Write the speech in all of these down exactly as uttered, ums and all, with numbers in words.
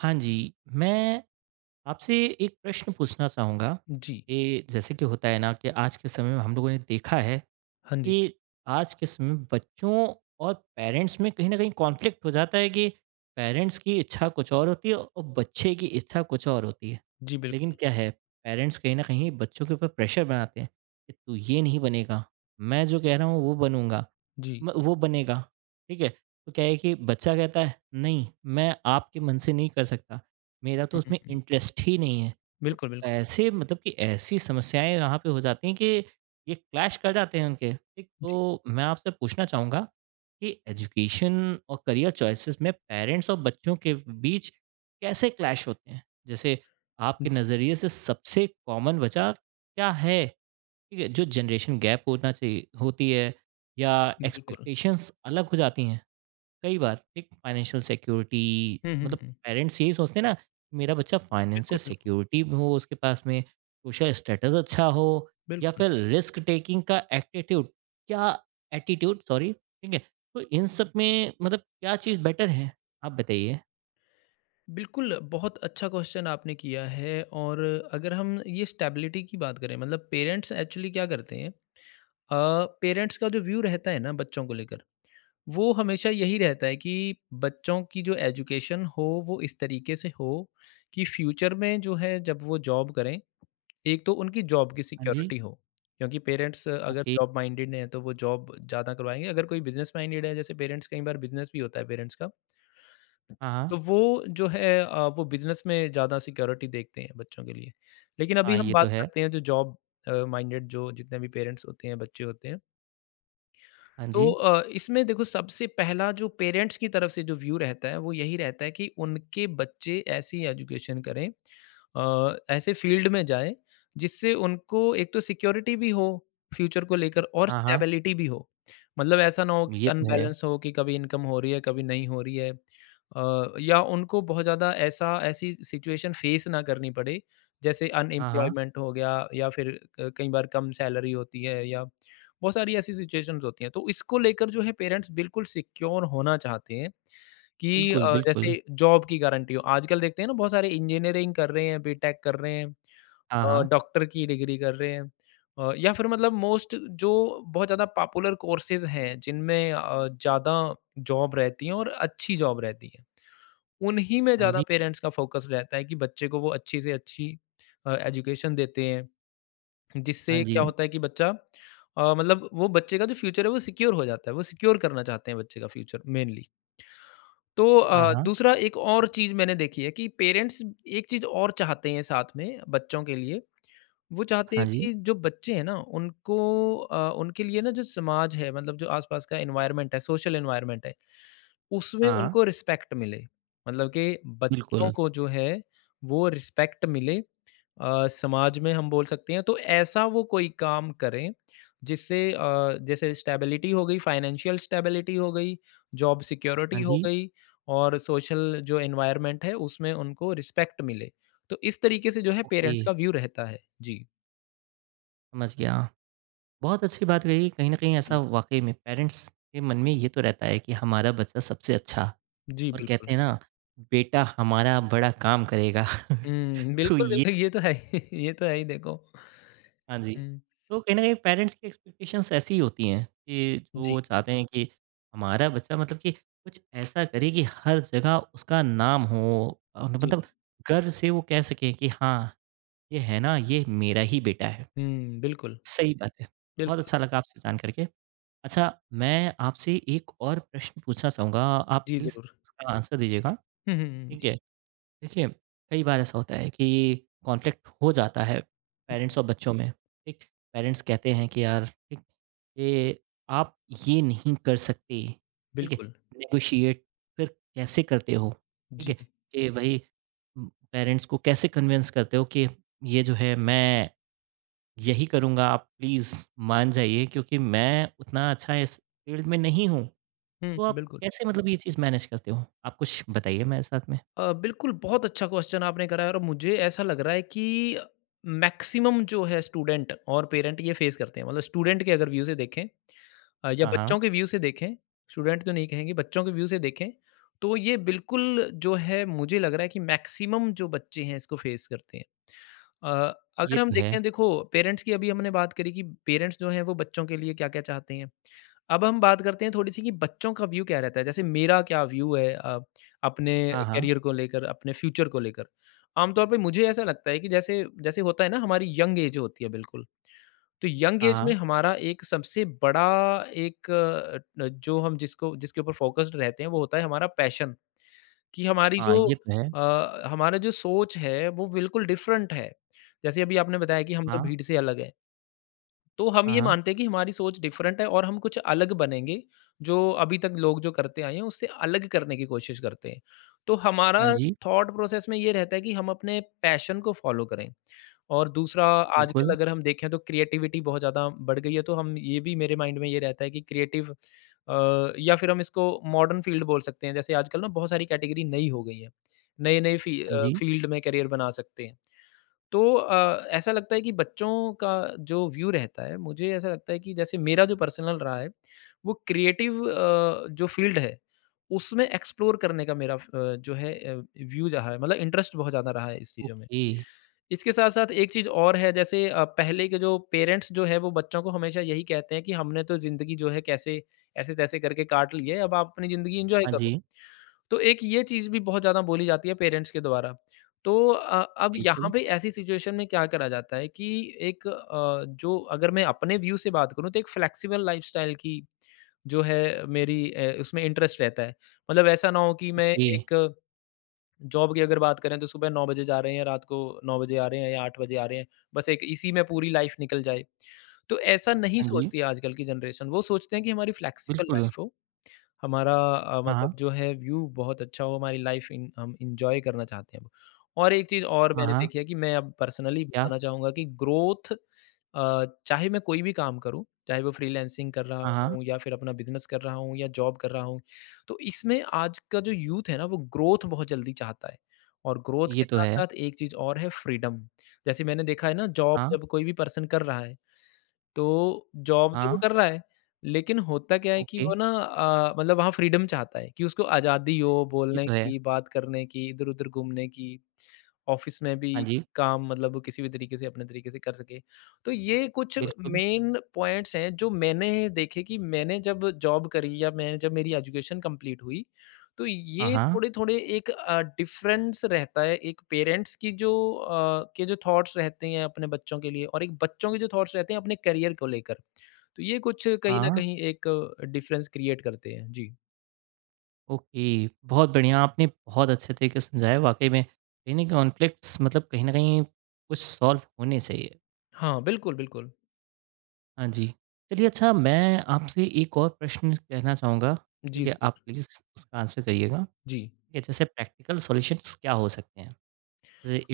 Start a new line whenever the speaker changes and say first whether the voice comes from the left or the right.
right: हाँ जी, मैं आपसे एक प्रश्न पूछना चाहूँगा
left: जी,
right: कि जैसे कि होता है ना कि आज के समय में हम लोगों ने देखा है
left: हाँ जी।
right: कि आज के समय में बच्चों और पेरेंट्स में कहीं न कहीं कॉन्फ्लिक्ट हो जाता है कि पेरेंट्स की इच्छा कुछ और होती है और बच्चे की इच्छा कुछ और होती है।
left: जी,
right: लेकिन
left: बिल्कुल,
right: क्या है पेरेंट्स कहीं न कहीं बच्चों के ऊपर प्रेशर बनाते हैं कि तू ये नहीं बनेगा, मैं जो कह रहा हूँ वो बनूँगा
left: जी।
right: म वो बनेगा, ठीक है? तो क्या है कि बच्चा कहता है नहीं मैं आपके मन से नहीं कर सकता, मेरा तो
left: हुँ, हुँ,
right: उसमें
left: हुँ।
right: इंटरेस्ट ही नहीं है। तो
left: बिल्कुल, बिल्कुल।
right: कैसे मतलब कि ऐसी समस्याएँ यहाँ पे हो जाती हैं कि ये क्लैश कर जाते हैं उनके, ठीक?
left: जी,
right: तो मैं आपसे पूछना चाहूँगा कि एजुकेशन और करियर चॉइसेस में पेरेंट्स और बच्चों के बीच कैसे क्लैश होते हैं? जैसे आपके
left: जी,
right: नज़रिए से सबसे कॉमन वजह क्या है? ठीक है, जो जनरेशन गैप होना चाहिए होती है या
left: बिल्कुल।
right: एक्सपेक्टेशंस अलग हो जाती हैं? कई बार एक फाइनेंशियल सिक्योरिटी
left: हुँ, हुँ,
right: मतलब
left: हुँ।
right: पेरेंट्स यही सोचते हैं ना कि मेरा बच्चा
left: बिल्कुल,
right: फाइनेंशियल
left: बिल्कुल,
right: सिक्योरिटी हो उसके पास में सोशल स्टेटस अच्छा हो या
left: बिल्कुल।
right: फिर रिस्क टेकिंग का एटीट्यूड क्या एटीट्यूड सॉरी ठीक है तो इन सब में मतलब क्या चीज़ बेटर है आप बताइए।
left: बिल्कुल, बहुत अच्छा क्वेश्चन आपने किया है और अगर हम ये स्टेबिलिटी की बात करें मतलब पेरेंट्स एक्चुअली क्या करते हैं। अ, पेरेंट्स का जो व्यू रहता है ना बच्चों को लेकर वो हमेशा यही रहता है कि बच्चों की जो एजुकेशन हो वो इस तरीके से हो कि फ्यूचर में जो है जब वो जॉब करें एक तो उनकी जॉब की
right: हाँ जी।
left: सिक्योरिटी हो। क्योंकि पेरेंट्स अगर
right: ओके।
left: जॉब माइंडेड हैं तो वो जॉब ज़्यादा करवाएंगे, अगर कोई बिजनेस माइंडेड है जैसे पेरेंट्स कई बार बिजनेस भी होता है पेरेंट्स का,
right: हाँ हाँ।
left: तो वो जो है अ, वो बिजनेस में ज़्यादा सिक्योरिटी देखते हैं बच्चों के लिए। लेकिन अभी
right: हाँ।
left: हम
right: ये तो
left: बात
right: है।
left: करते हैं जो जॉब माइंडेड जो जितने भी पेरेंट्स होते हैं बच्चे होते हैं।
right: हाँ
left: तो
right: जी।
left: अ, इसमें देखो सबसे पहला जो पेरेंट्स की तरफ से जो व्यू रहता है वो यही रहता है कि उनके बच्चे ऐसी एजुकेशन करें, अ, ऐसे फील्ड में जाएं जिससे उनको एक तो सिक्योरिटी भी हो फ्यूचर को लेकर और
right: हाँ हाँ।
left: स्टेबिलिटी भी हो। मतलब ऐसा ना हो कि
right: ये तो है।
left: अनबैलेंस हो कि कभी इनकम हो रही है कभी नहीं हो रही है, अ, या उनको बहुत ज़्यादा ऐसा ऐसी सिचुएशन फेस ना करनी पड़े जैसे
right: हाँ हाँ।
left: अनएम्प्लॉयमेंट हो गया या फिर अ, कई बार कम सैलरी होती है या बहुत सारी ऐसी सिचुएशंस होती हैं। तो इसको लेकर जो है पेरेंट्स बिल्कुल सिक्योर होना चाहते हैं कि
right: बिल्कुल
left: अ,
right: बिल्कुल।
left: जैसे जॉब की गारंटी हो। आजकल देखते हैं ना बहुत सारे इंजीनियरिंग कर रहे हैं, बीटेक कर रहे हैं,
right: हाँ
left: अ,
right: हाँ।
left: डॉक्टर की डिग्री कर रहे हैं, अ, या फिर मतलब मोस्ट जो बहुत ज़्यादा पॉपुलर कोर्सेज़ हैं जिनमें अ, ज़्यादा जॉब रहती है और अच्छी जॉब रहती है। उन्हीं में
right: हाँ
left: ज़्यादा
right: जी।
left: पेरेंट्स का फ़ोकस रहता है कि बच्चे को वो अच्छी से अच्छी अ, एजुकेशन देते हैं।
right: हाँ
left: जिससे
right: जी।
left: क्या होता है कि बच्चा अ, मतलब वो बच्चे का जो फ्यूचर है वो सिक्योर हो जाता है, वो सिक्योर करना चाहते हैं बच्चे का फ्यूचर मेनली। तो
right: हाँ
left: अ,
right: हाँ।
left: दूसरा एक और चीज़ मैंने देखी है कि पेरेंट्स एक चीज़ और चाहते हैं साथ में बच्चों के लिए, वो चाहते
right: हाँ
left: हैं
right: जी।
left: कि जो बच्चे हैं ना उनको अ, उनके लिए ना जो समाज है मतलब जो आस-पास का एनवायरनमेंट है, सोशल एनवायरनमेंट है, उसमें
right: हाँ।
left: उनको रिस्पेक्ट मिले। मतलब कि बच्चों
right: बिल्कुल।
left: को जो है वो रिस्पेक्ट मिले अ, समाज में हम बोल सकते हैं, तो ऐसा वो कोई काम करें जिससे अ, जैसे स्टेबिलिटी हो गई, फाइनेंशियल स्टेबिलिटी हो गई, जॉब
right: हाँ
left: सिक्योरिटी हो
right: जी।
left: गई और सोशल जो एनवायरनमेंट है उसमें उनको रिस्पेक्ट मिले। तो इस तरीके से जो है
right: ओके,
left: पेरेंट्स का व्यू रहता है जी।
right: समझ गया। बहुत अच्छी बात कही। कहीं न कहीं ऐसा
left: जी।
right: वाक़ई में पेरेंट्स के मन में ये तो रहता है कि हमारा बच्चा सबसे अच्छा
left: जी
right: और
left: बिल्कुल।
right: कहते हैं ना, बेटा हमारा बड़ा काम करेगा।
left: हम्म,
right: तो
left: बिल्कुल
right: ये
left: बिल्कुल, ये तो है ही ये तो है ही, देखो।
right: हाँ जी।
left: हम्म।
right: तो कहीं न कहीं पेरेंट्स की एक्सपेक्टेशंस ऐसी ही होती हैं कि जो
left: जी।
right: वो चाहते हैं कि हमारा बच्चा मतलब कि कुछ ऐसा करे कि हर जगह उसका नाम हो अ,
left: जी।
right: मतलब गर्व से वो कह सकें कि हाँ, ये है ना, ये मेरा ही बेटा है।
left: हम्म। बिल्कुल,
right: सही बात है। बहुत
left: बिल्कुल।
right: अच्छा लगा आपसे जान कर के। अच्छा, मैं आपसे एक और प्रश्न पूछना चाहूँगा, आप
left: जी
right: प्लीज़
left: जरूर।
right: उसका आंसर दीजिएगा,
left: हम्म, हम्म,
right: ठीक
left: जी।
right: है? देखिए, कई बार ऐसा होता है कि कॉन्फ्लिक्ट हो जाता है
left: हम्म,
right: पेरेंट्स और बच्चों में, ठीक? पेरेंट्स कहते हैं कि यार, ठीक, ये आप ये नहीं कर सकते, ठीक है?
left: बिल्कुल।
right: नेगोशिएट फिर कैसे करते हो, ठीक
left: जी।
right: है? कि भाई उम, पेरेंट्स को कैसे कन्विंस करते हो कि ये जो है मैं यही करूँगा आप प्लीज़ मान जाइए क्योंकि मैं उतना अच्छा इस फ़ील्ड में नहीं हूँ। तो
left: हम्म।
right: आप
left: बिल्कुल।
right: कैसे मतलब ये चीज़ मैनेज करते हो? आप कुछ बताइए मेरे साथ में?
left: अ, बिल्कुल, बहुत अच्छा क्वेश्चन आपने करा है और मुझे ऐसा लग रहा है कि मैक्सिमम जो है स्टूडेंट और पेरेंट ये फेस करते हैं। मतलब स्टूडेंट के अगर व्यू से देखें, अ, या
right: हाँ, हाँ।
left: बच्चों के व्यू से देखें, स्टूडेंट तो नहीं कहेंगे, बच्चों के व्यू से देखें, तो ये बिल्कुल जो है मुझे लग रहा है कि मैक्सिमम जो बच्चे हैं इसको फेस करते हैं। अ,
right: ये
left: अगर हम
right: तो है।
left: देखें, देखो पेरेंट्स की अभी हमने बात करी कि पेरेंट्स जो हैं वो बच्चों के लिए क्या-क्या चाहते हैं। अब हम बात करते हैं थोड़ी-सी कि बच्चों का व्यू क्या रहता है। जैसे मेरा क्या व्यू है अ, अपने
right: हाँ, हाँ,
left: करियर को लेकर, अपने फ्यूचर को लेकर। आमतौर पे मुझे ऐसा लगता है कि जैसे जैसे होता है ना हमारी यंग एज होती है बिल्कुल, तो यंग
right: हाँ,
left: एज में
right: हाँ,
left: हमारा एक सबसे बड़ा एक अ, न जो हम जिसको जिसके ऊपर फ़ोकस्ड रहते हैं वो होता है हमारा पैशन, कि हमारी
right: हाँ।
left: जो
right: ये तो है।
left: अ, हमारा जो सोच है वो बिल्कुल डिफ़रेंट है। जैसे अभी आपने बताया कि हम तो
right: हाँ,
left: भीड़ से अलग हैं। तो हम
right: हाँ,
left: ये
right: हाँ।
left: मानते हैं कि हमारी सोच डिफरेंट है और हम कुछ अलग बनेंगे, जो अभी तक लोग जो करते आए हैं, उससे अलग करने की कोशिश करते हैं। तो हमारा
right: हाँ जी,
left: थॉट प्रोसेस में ये रहता है कि हम अपने पैशन को फॉलो करें। और दूसरा, आजकल
right: बिल्कुल।
left: अगर हम देखें तो क्रिएटिविटी बहुत ज़्यादा बढ़ गई है, तो हम ये भी मेरे माइंड में ये रहता है कि क्रिएटिव अ, या फिर हम इसको मॉडर्न फ़ील्ड बोल सकते हैं। जैसे आजकल ना बहुत सारी कैटेगरी नई हो गई है, नए-नए फ़ी
right: हाँ
left: अ,
right: जी।
left: फ़ील्ड में करियर बना सकते हैं। तो अ, ऐसा लगता है कि बच्चों का जो व्यू रहता है, मुझे ऐसा लगता है कि जैसे मेरा जो पर्सनल रहा है, वो क्रिएटिव अ, जो फ़ील्ड है, उसमें एक्सप्लोर करने का मेरा फ अ, जो है अ, व्यू रहा है, मतलब इंटरेस्ट बहुत ज़्यादा रहा है इस चीज़ों में।
right: ओके।
left: इसके साथ-साथ एक चीज़ और है, जैसे अ, पहले के जो पेरेंट्स जो है, वो बच्चों को हमेशा यही कहते हैं कि हमने तो ज़िंदगी जो है कैसे ऐसे-तैसे करके काट ली है, अब आप अपनी ज़िंदगी एन्जॉय
right: हाँ
left: करो।
right: जी,
left: तो एक ये चीज़ भी बहुत ज़्यादा बोली जाती है पेरेंट्स के द्वारा। तो अ, अब यहाँ
right: बिल्कुल।
left: पे ऐसी सिचुएशन में क्या करा जाता है कि एक अ, जो अगर मैं अपने व्यू से बात करूँ तो एक फ्लेक्सिबल लाइफ़स्टाइल की जो है मेरी, अ, उसमें इंटरेस्ट रहता है। मतलब ऐसा ना हो कि मैं
right: ओके।
left: एक जॉब की अगर बात करें तो सुबह नौ बजे जा रहे हैं, रात को नौ बजे आ रहे हैं या आठ बजे आ रहे हैं। बस एक इसी में पूरी लाइफ़ निकल जाए। तो ऐसा नहीं
right: हाँ जी,
left: सोचती है आजकल की जनरेशन। वो सोचते हैं कि हमारी फ्लेक्सिबल
right: बिल्कुल।
left: लाइफ़ हो, हमारा अ,
right: हाँ,
left: मतलब
right: हाँ,
left: जो है व्यू बहुत अच्छा हो, हमारी लाइफ इन हम एन्जॉय करना चाहते हैं। और एक चीज़ और
right: हाँ,
left: मैंने
right: हाँ।
left: देखी है, कि मैं अब पर्सनली
right: क्या?
left: बताना चाहूँगा कि ग्रोथ, अ, चाहे मैं कोई भी काम करूँ, चाहे वो फ्रीलांसिंग कर रहा
right: हाँ, हाँ।
left: हूँ या फिर अपना बिज़नेस कर रहा हूँ या जॉब कर रहा हूँ, तो इसमें आज का जो यूथ है ना, वो ग्रोथ बहुत जल्दी चाहता है। और ग्रोथ
right: ये
left: के
right: तो है।
left: साथ-साथ एक चीज़ और है, फ्रीडम। जैसे मैंने देखा है ना, जॉब
right: हाँ,
left: जब कोई भी पर्सन कर रहा है, तो जॉब तो वो
right: हाँ।
left: कर रहा है, लेकिन होता क्या है कि
right: ओके।
left: वो ना अ, मतलब वहाँ फ्रीडम चाहता है कि उसको आज़ादी हो
right: ये
left: बोलने
right: तो है।
left: की, बात करने की, इधर-उधर घूमने की, ऑफ़िस में भी
right: हाँ जी,
left: काम, मतलब वो किसी भी तरीके से अपने तरीके से कर सके। तो ये कुछ
right: बिल्कुल।
left: मेन पॉइंट्स हैं जो मैंने देखे कि मैंने जब जॉब करी या मैं जब मेरी एजुकेशन कंप्लीट हुई, तो
right: हाँ,
left: ये
right: हाँ,
left: थोड़े-थोड़े एक अ, डिफ़रेंस रहता है, एक पेरेंट्स की जो अ, के जो थॉट्स रहते हैं अपने बच्चों के लिए और एक बच्चों के जो थॉट्स रहते हैं अपने करियर को लेकर। तो ये कुछ कहीं न
right: हाँ।
left: कहीं एक डिफ़रेंस क्रिएट करते हैं। जी।
right: ओके, बहुत बढ़िया, आपने बहुत अच्छे तरीके से समझाया वाक़ई में, कहीं न कॉन्फ्लिक्ट्स मतलब कहीं न कहीं कुछ सॉल्व होने चाहिए।
left: हाँ, बिल्कुल, बिल्कुल।
right: हाँ जी, चलिए अच्छा मैं आपसे एक और प्रश्न कहना चाहूँगा, ठीक
left: जी,
right: है?
left: ज़रूर।
right: आप प्लीज़ उसका आंसर करिएगा, ठीक
left: जी।
right: है? जैसे प्रैक्टिकल सॉल्यूशंस क्या हो सकते हैं?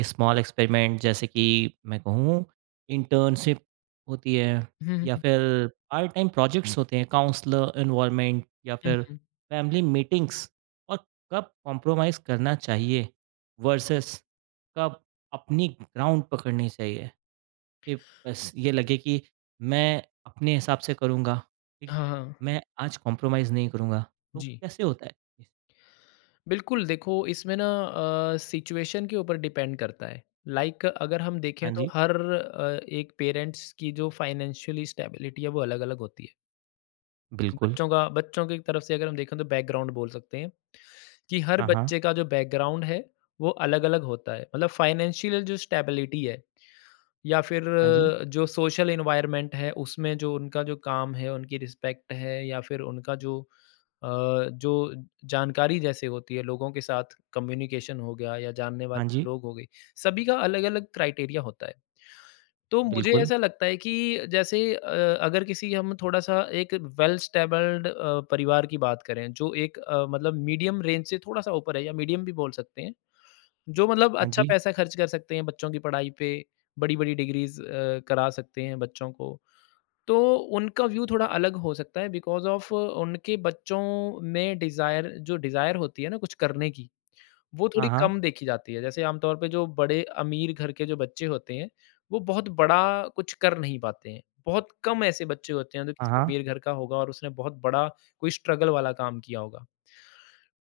right: स्मॉल एक्सपेरिमेंट जैसे कि मैं कहूँ इंटर्नशिप होती है
left: हुँ, हुँ,
right: या
left: हुँ।
right: फिर पार्ट टाइम प्रोजेक्ट्स होते हैं काउंसलर इन्वॉल्वमेंट या
left: हुँ,
right: फिर
left: हुँ।
right: फैमिली मीटिंग्स और कब कॉम्प्रोमाइज़ करना चाहिए वर्सेस कब अपनी ग्राउंड पकड़नी चाहिए कि बस ये लगे कि मैं अपने हिसाब से करूँगा ठीक
left: हाँ, हाँ।
right: मैं आज कॉम्प्रोमाइज़ नहीं करूँगा तो
left: जी।
right: कैसे होता है।
left: बिल्कुल, देखो इसमें ना अ, सिचुएशन के ऊपर डिपेंड करता है। लाइक अगर हम देखें
right: हाँ
left: तो
right: जी,
left: हर अ, एक पेरेंट्स की जो फ़ाइनेंशियली स्टेबिलिटी है वो अलग-अलग होती है।
right: बिल्कुल।
left: बच्चों का बच्चों की तरफ से अगर हम देखें तो बैकग्राउंड बोल सकते हैं कि हर
right: हाँ हाँ।
left: बच्चे का जो बैकग्राउंड है वो अलग-अलग होता है। मतलब फाइनेंशियल जो स्टेबिलिटी है या फिर
right: हाँ जी।
left: अ, जो सोशल एनवायरनमेंट है उसमें जो उनका जो काम है, उनकी रिस्पेक्ट है या फिर उनका जो अ, जो जानकारी जैसे होती है लोगों के साथ, कम्युनिकेशन हो गया या जानने
right: हाँ
left: वाले
right: जी,
left: लोग हो गए, सभी का अलग-अलग क्राइटेरिया होता है। तो मुझे
right: बिल्कुल।
left: ऐसा लगता है कि जैसे अ, अगर किसी हम थोड़ा-सा एक वेल स्टेबल्ड अ, परिवार की बात करें, जो एक अ, मतलब मीडियम रेंज से थोड़ा-सा ऊपर है या मीडियम भी बोल सकते हैं, जो मतलब
right: हाँ
left: अच्छा
right: जी।
left: पैसा खर्च कर सकते हैं बच्चों की पढ़ाई पे, बड़ी-बड़ी डिग्रीज़ अ, करा सकते हैं बच्चों को, तो उनका व्यू थोड़ा अलग हो सकता है बिकॉज़ ऑफ़ उनके बच्चों में डिज़ायर जो डिज़ायर होती है ना कुछ करने की, वो थोड़ी
right: हाँ, हाँ।
left: कम देखी जाती है। जैसे आमतौर पे जो बड़े अमीर घर के जो बच्चे होते हैं, वो बहुत बड़ा कुछ कर नहीं पाते हैं। बहुत कम ऐसे बच्चे होते हैं जो
right: हाँ,
left: किसी
right: हाँ।
left: अमीर घर का होगा और उसने बहुत बड़ा कोई स्ट्रगल वाला काम किया होगा।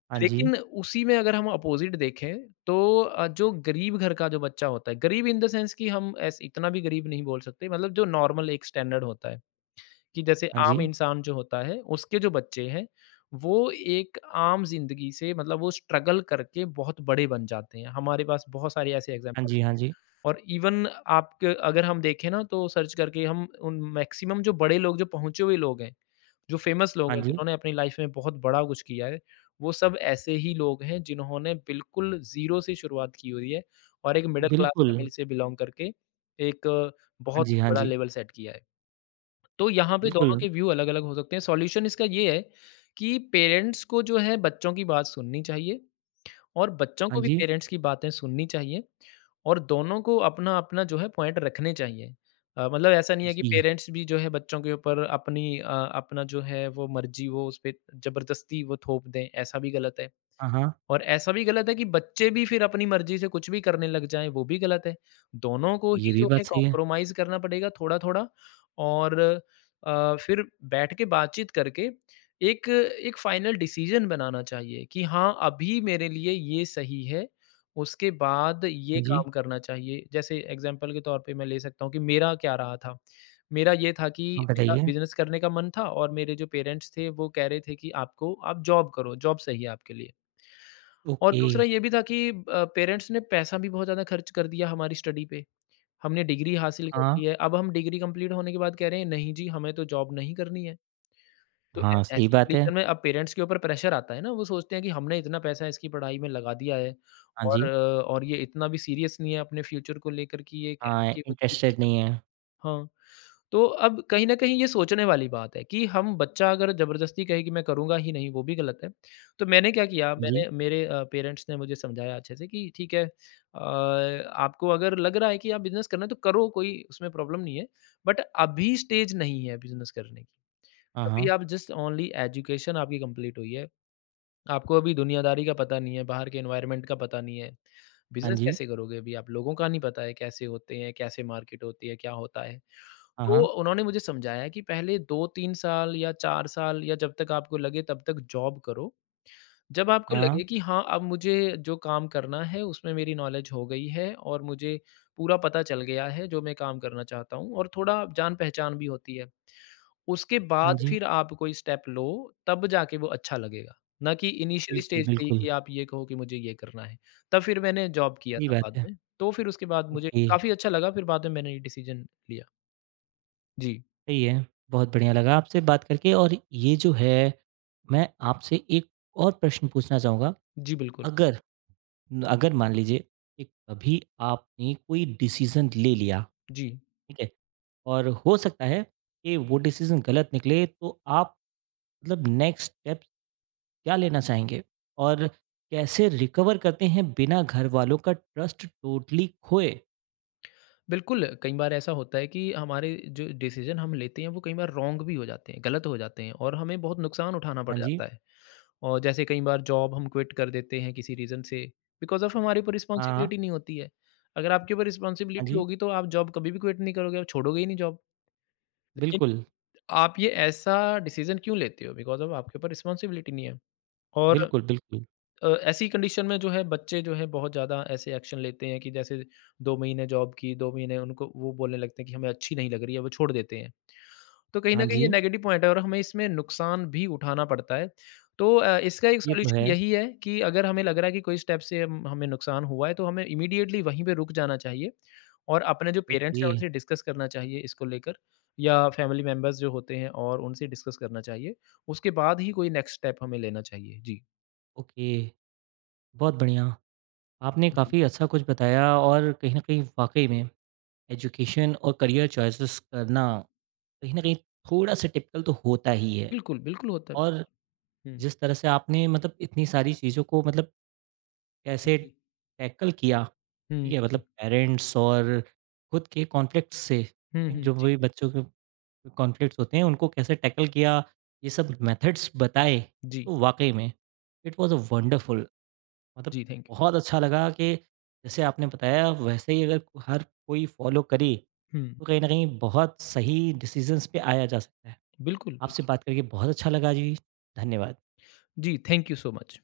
right: हाँ जी,
left: लेकिन उसी में अगर हम अपोज़िट देखें तो अ, जो गरीब घर का जो बच्चा होता है, गरीब इन द सेंस कि हम ऐसे इतना भी गरीब नहीं बोल सकते, मतलब जो नॉर्मल एक स्टैंडर्ड होता है। कि जैसे
right: हाँ जी,
left: आम इंसान जो होता है, उसके जो बच्चे हैं, वो एक आम ज़िंदगी से मतलब वो स्ट्रगल करके बहुत बड़े बन जाते हैं। हमारे पास बहुत सारे ऐसे
right: हाँ
left: एग्ज़ाम्पल
right: जी, हाँ
left: हैं
right: जी,
left: और इवन आपके अगर हम देखें ना तो सर्च करके हम उन मैक्सिमम जो बड़े लोग जो पहुँचे हुए लोग हैं, जो फ़ेमस लोग
right: हाँ
left: हैं,
right: जी।
left: जिन्होंने अपनी लाइफ़ में बहुत बड़ा कुछ किया है, वो सब ऐसे ही लोग हैं जिन्होंने बिल्कुल ज़ीरो से शुरुआत की हुई है और एक मिडल क्लास
right: बिल्कुल,
left: फैमिली से बिलॉन्ग करके एक
right: हाँ
left: बहुत
right: जी,
left: ही
right: हाँ
left: बड़ा
right: जी,
left: लेवल सेट किया है। तो यहाँ पे
right: बिल्कुल,
left: दोनों के व्यू अलग-अलग हो सकते हैं। सॉल्यूशन इसका ये है कि पेरेंट्स को जो है बच्चों की बात सुननी चाहिए और बच्चों
right: हाँ
left: को भी
right: जी,
left: पेरेंट्स की बातें सुननी चाहिए और दोनों को अपना-अपना जो है पॉइंट रखने चाहिए। अ, मतलब ऐसा नहीं है कि
right: जी।
left: पेरेंट्स भी जो है बच्चों के ऊपर अपनी अ, अपना जो है वो मर्ज़ी वो उस पे ज़बरदस्ती वो थोप दें, ऐसा भी गलत है।
right: हाँ, हाँ,
left: और ऐसा भी गलत है कि बच्चे भी फिर अपनी मर्ज़ी से कुछ भी करने लग जाएँ, वो भी गलत है। दोनों को
right: ये
left: ही
right: भी
left: जो
right: बात
left: है
right: सही है।
left: कॉम्प्रोमाइज़ करना पड़ेगा थोड़ा-थोड़ा और अ, फिर बैठ के बातचीत करके एक एक फ़ाइनल डिसीज़न बनाना चाहिए कि हाँ, अभी मेरे लिए ये सही है, उसके बाद ये
right: हाँ जी,
left: काम करना चाहिए। जैसे एग्ज़ाम्पल के तौर पे मैं ले सकता हूँ कि मेरा क्या रहा था? मेरा ये था कि
right: हाँ
left: मेरा
right: बताइए।
left: बिज़नेस करने का मन था और मेरे जो पेरेंट्स थे, वो कह रहे थे कि आपको आप जॉब करो, जॉब सही है आपके लिए। और
right: ओके,
left: दूसरा ये भी था कि अ, पेरेंट्स ने पैसा भी बहुत ज़्यादा खर्च कर दिया हमारी स्टडी पे। हमने डिग्री हासिल कर
right: हाँ,
left: ली है, अब हम डिग्री कंप्लीट होने के बाद कह रहे हैं, "नहीं जी, हमें तो जॉब नहीं करनी है।" तो ऐ
right: हाँ, सही
left: ऐसी
right: बात है।
left: कंडीशन में अब पेरेंट्स के ऊपर प्रेशर आता है ना, वो सोचते हैं कि हमने इतना पैसा इसकी पढ़ाई में लगा दिया है
right: हाँ
left: और
right: जी,
left: अ, और ये इतना भी सीरियस नहीं है अपने फ्यूचर को लेकर कि ये कह रहा है
right: हाँ,
left: कि मुझे business
right: इंटरेस्टेड
left: करना
right: नहीं
left: है।
right: है।
left: हाँ, तो अब कहीं न कहीं ये सोचने वाली बात है कि हम बच्चा अगर ज़बरदस्ती कहे कि मैं करूँगा ही नहीं, वो भी गलत है। तो मैंने क्या किया,
right: हाँ जी,
left: मैंने मेरे अ, पेरेंट्स ने मुझे समझाया अच्छे से कि ठीक है, अ, आपको अगर लग रहा है कि आप बिज़नेस करना है तो करो, कोई उसमें प्रॉब्लम नहीं है। बट अभी स्टेज नहीं है बिज़नेस करने की।
right: हाँ,
left: अभी
right: हाँ,
left: आप जस्ट ओनली एजुकेशन आपकी कंप्लीट हुई है। आपको अभी दुनियादारी का पता नहीं है, बाहर के एनवायरनमेंट का पता नहीं है।
right: हाँ
left: बिज़नेस
right: जी,
left: कैसे करोगे अभी आप? लोगों का नहीं पता है कैसे होते हैं, कैसे मार्केट होती है, क्या होता है।
right: हाँ,
left: तो
right: हाँ,
left: उन्होंने मुझे समझाया कि पहले दो तीन साल या चार साल या जब तक आपको लगे तब तक जॉब करो। जब आपको
right: हाँ,
left: लगे कि हाँ, अब मुझे जो काम करना है उसमें मेरी नॉलेज हो गई है और मुझे पूरा पता चल गया है जो मैं काम करना चाहता हूँ और थोड़ा जान-पहचान भी होती है। उसके
right: हाँ
left: बाद
right: जी,
left: फिर आप कोई स्टेप लो, तब जाके वो अच्छा लगेगा। ना कि इनिशियल
right: बिल्कुल,
left: स्टेज पे ही
right: बिल्कुल,
left: कि आप ये कहो कि मुझे ये करना है। तब फिर मैंने जॉब किया
right: सही
left: था
right: बात
left: बाद
right: है।
left: में। तो फिर उसके बाद मुझे
right: ओके,
left: काफ़ी अच्छा लगा, फिर बाद में मैंने ये डिसीजन लिया। जी।
right: सही है, बहुत बढ़िया लगा आपसे बात करके और ये जो है, मैं आपसे एक और प्रश्न पूछना चाहूँगा,
left: जी, बिल्कुल।
right: अगर अगर मान लीजिए कि कभी आपने कोई डिसीजन ले लिया,
left: जी,
right: ठीक है? और हो सकता है कि वो डिसीजन गलत निकले तो आप मतलब नेक्स्ट स्टेप क्या लेना चाहेंगे? और कैसे रिकवर करते हैं बिना घरवालों का ट्रस्ट टोटली खोए?
left: बिल्कुल, कई बार ऐसा होता है कि हमारे जो डिसीज़न हम लेते हैं, वो कई बार रॉन्ग भी हो जाते हैं, गलत हो जाते हैं और हमें बहुत नुकसान उठाना पड़
right: हाँ जी,
left: जाता है। और जैसे कई बार जॉब हम क्विट कर देते हैं किसी रीज़न से, बिकॉज़ ऑफ़ हमारे ऊपर
right: हाँ, हाँ,
left: रिस्पॉन्सिबिलिटी नहीं होती है। अगर आपके ऊपर
right: हाँ
left: रिस्पॉन्सिबिलिटी
right: जी,
left: होगी, तो आप जॉब कभी भी क्विट नहीं करोगे, आप छोड़ोगे ही नहीं जॉब। लेकिन
right: बिल्कुल,
left: आप ये ऐसा डिसीज़न क्यों लेते हो? बिकॉज़ ऑफ़ आपके ऊपर रिस्पॉन्सिबिलिटी नहीं है और
right: बिल्कुल, बिल्कुल।
left: अ, ऐसी कंडीशन में जो है बच्चे जो है बहुत ज़्यादा ऐसे एक्शन लेते हैं कि जैसे दो महीने जॉब की, दो महीने उनको वो बोलने लगते हैं कि हमें अच्छी नहीं लग रही है, वो छोड़ देते हैं। तो कहीं
right: हाँ
left: न कहीं ये
right: जी,
left: नेगेटिव पॉइंट है और हमें इसमें नुकसान भी उठाना पड़ता है। तो अ, इसका एक
right: ये तो है।
left: सॉल्यूशन यही है कि अगर हमें लग रहा है कि कोई स्टेप से हम हमें नुकसान हुआ है तो हमें इमीडिएटली वहीं पे रुक जाना चाहिए और अपने जो पेरेंट्स
right: ओके,
left: हैं उनसे डिस्कस करना चाहिए इसको लेकर, या फैमिली मेंबर्स जो होते हैं और उनसे डिस्कस करना चाहिए। उसके बाद ही कोई नेक्स्ट स्टेप हमें लेना चाहिए। जी,
right: ओके, बहुत बढ़िया। आपने
left: जी।
right: काफ़ी अच्छा कुछ बताया और कहीं न कहीं वाक़ई में एजुकेशन और करियर चॉइसेस करना कहीं न कहीं थोड़ा-सा टिपिकल तो होता ही है।
left: बिल्कुल, बिल्कुल होता
right: और
left: है। हुँ।
right: जिस तरह से आपने मतलब इतनी सारी चीज़ों को मतलब कैसे
left: जी।
right: टैकल किया, ठीक
left: हुँ,
right: है? मतलब
left: जी।
right: पेरेंट्स और खुद के कॉन्फ्लिक्ट्स से,
left: हुँ,
right: ठीक,
left: हुँ।
right: जो
left: जी,
right: भी बच्चों के कॉन्फ्लिक्ट्स होते हैं उनको कैसे टैकल किया, ये सब मेथड्स बताए,
left: जी,
right: तो वाक़ई में इट वाज़ अ वंडरफुल मतलब
left: जी, थैंक यू।
right: बहुत अच्छा लगा कि जैसे आपने बताया वैसे ही अगर हर कोई फ़ॉलो करे,
left: हुँ,
right: तो कहीं न कहीं बहुत सही डिसीज़न्स पे आया जा सकता है।
left: बिल्कुल,
right: आपसे
left: बिल्कुल।
right: बात करके बहुत अच्छा लगा जी। धन्यवाद।
left: जी, थैंक यू सो मच।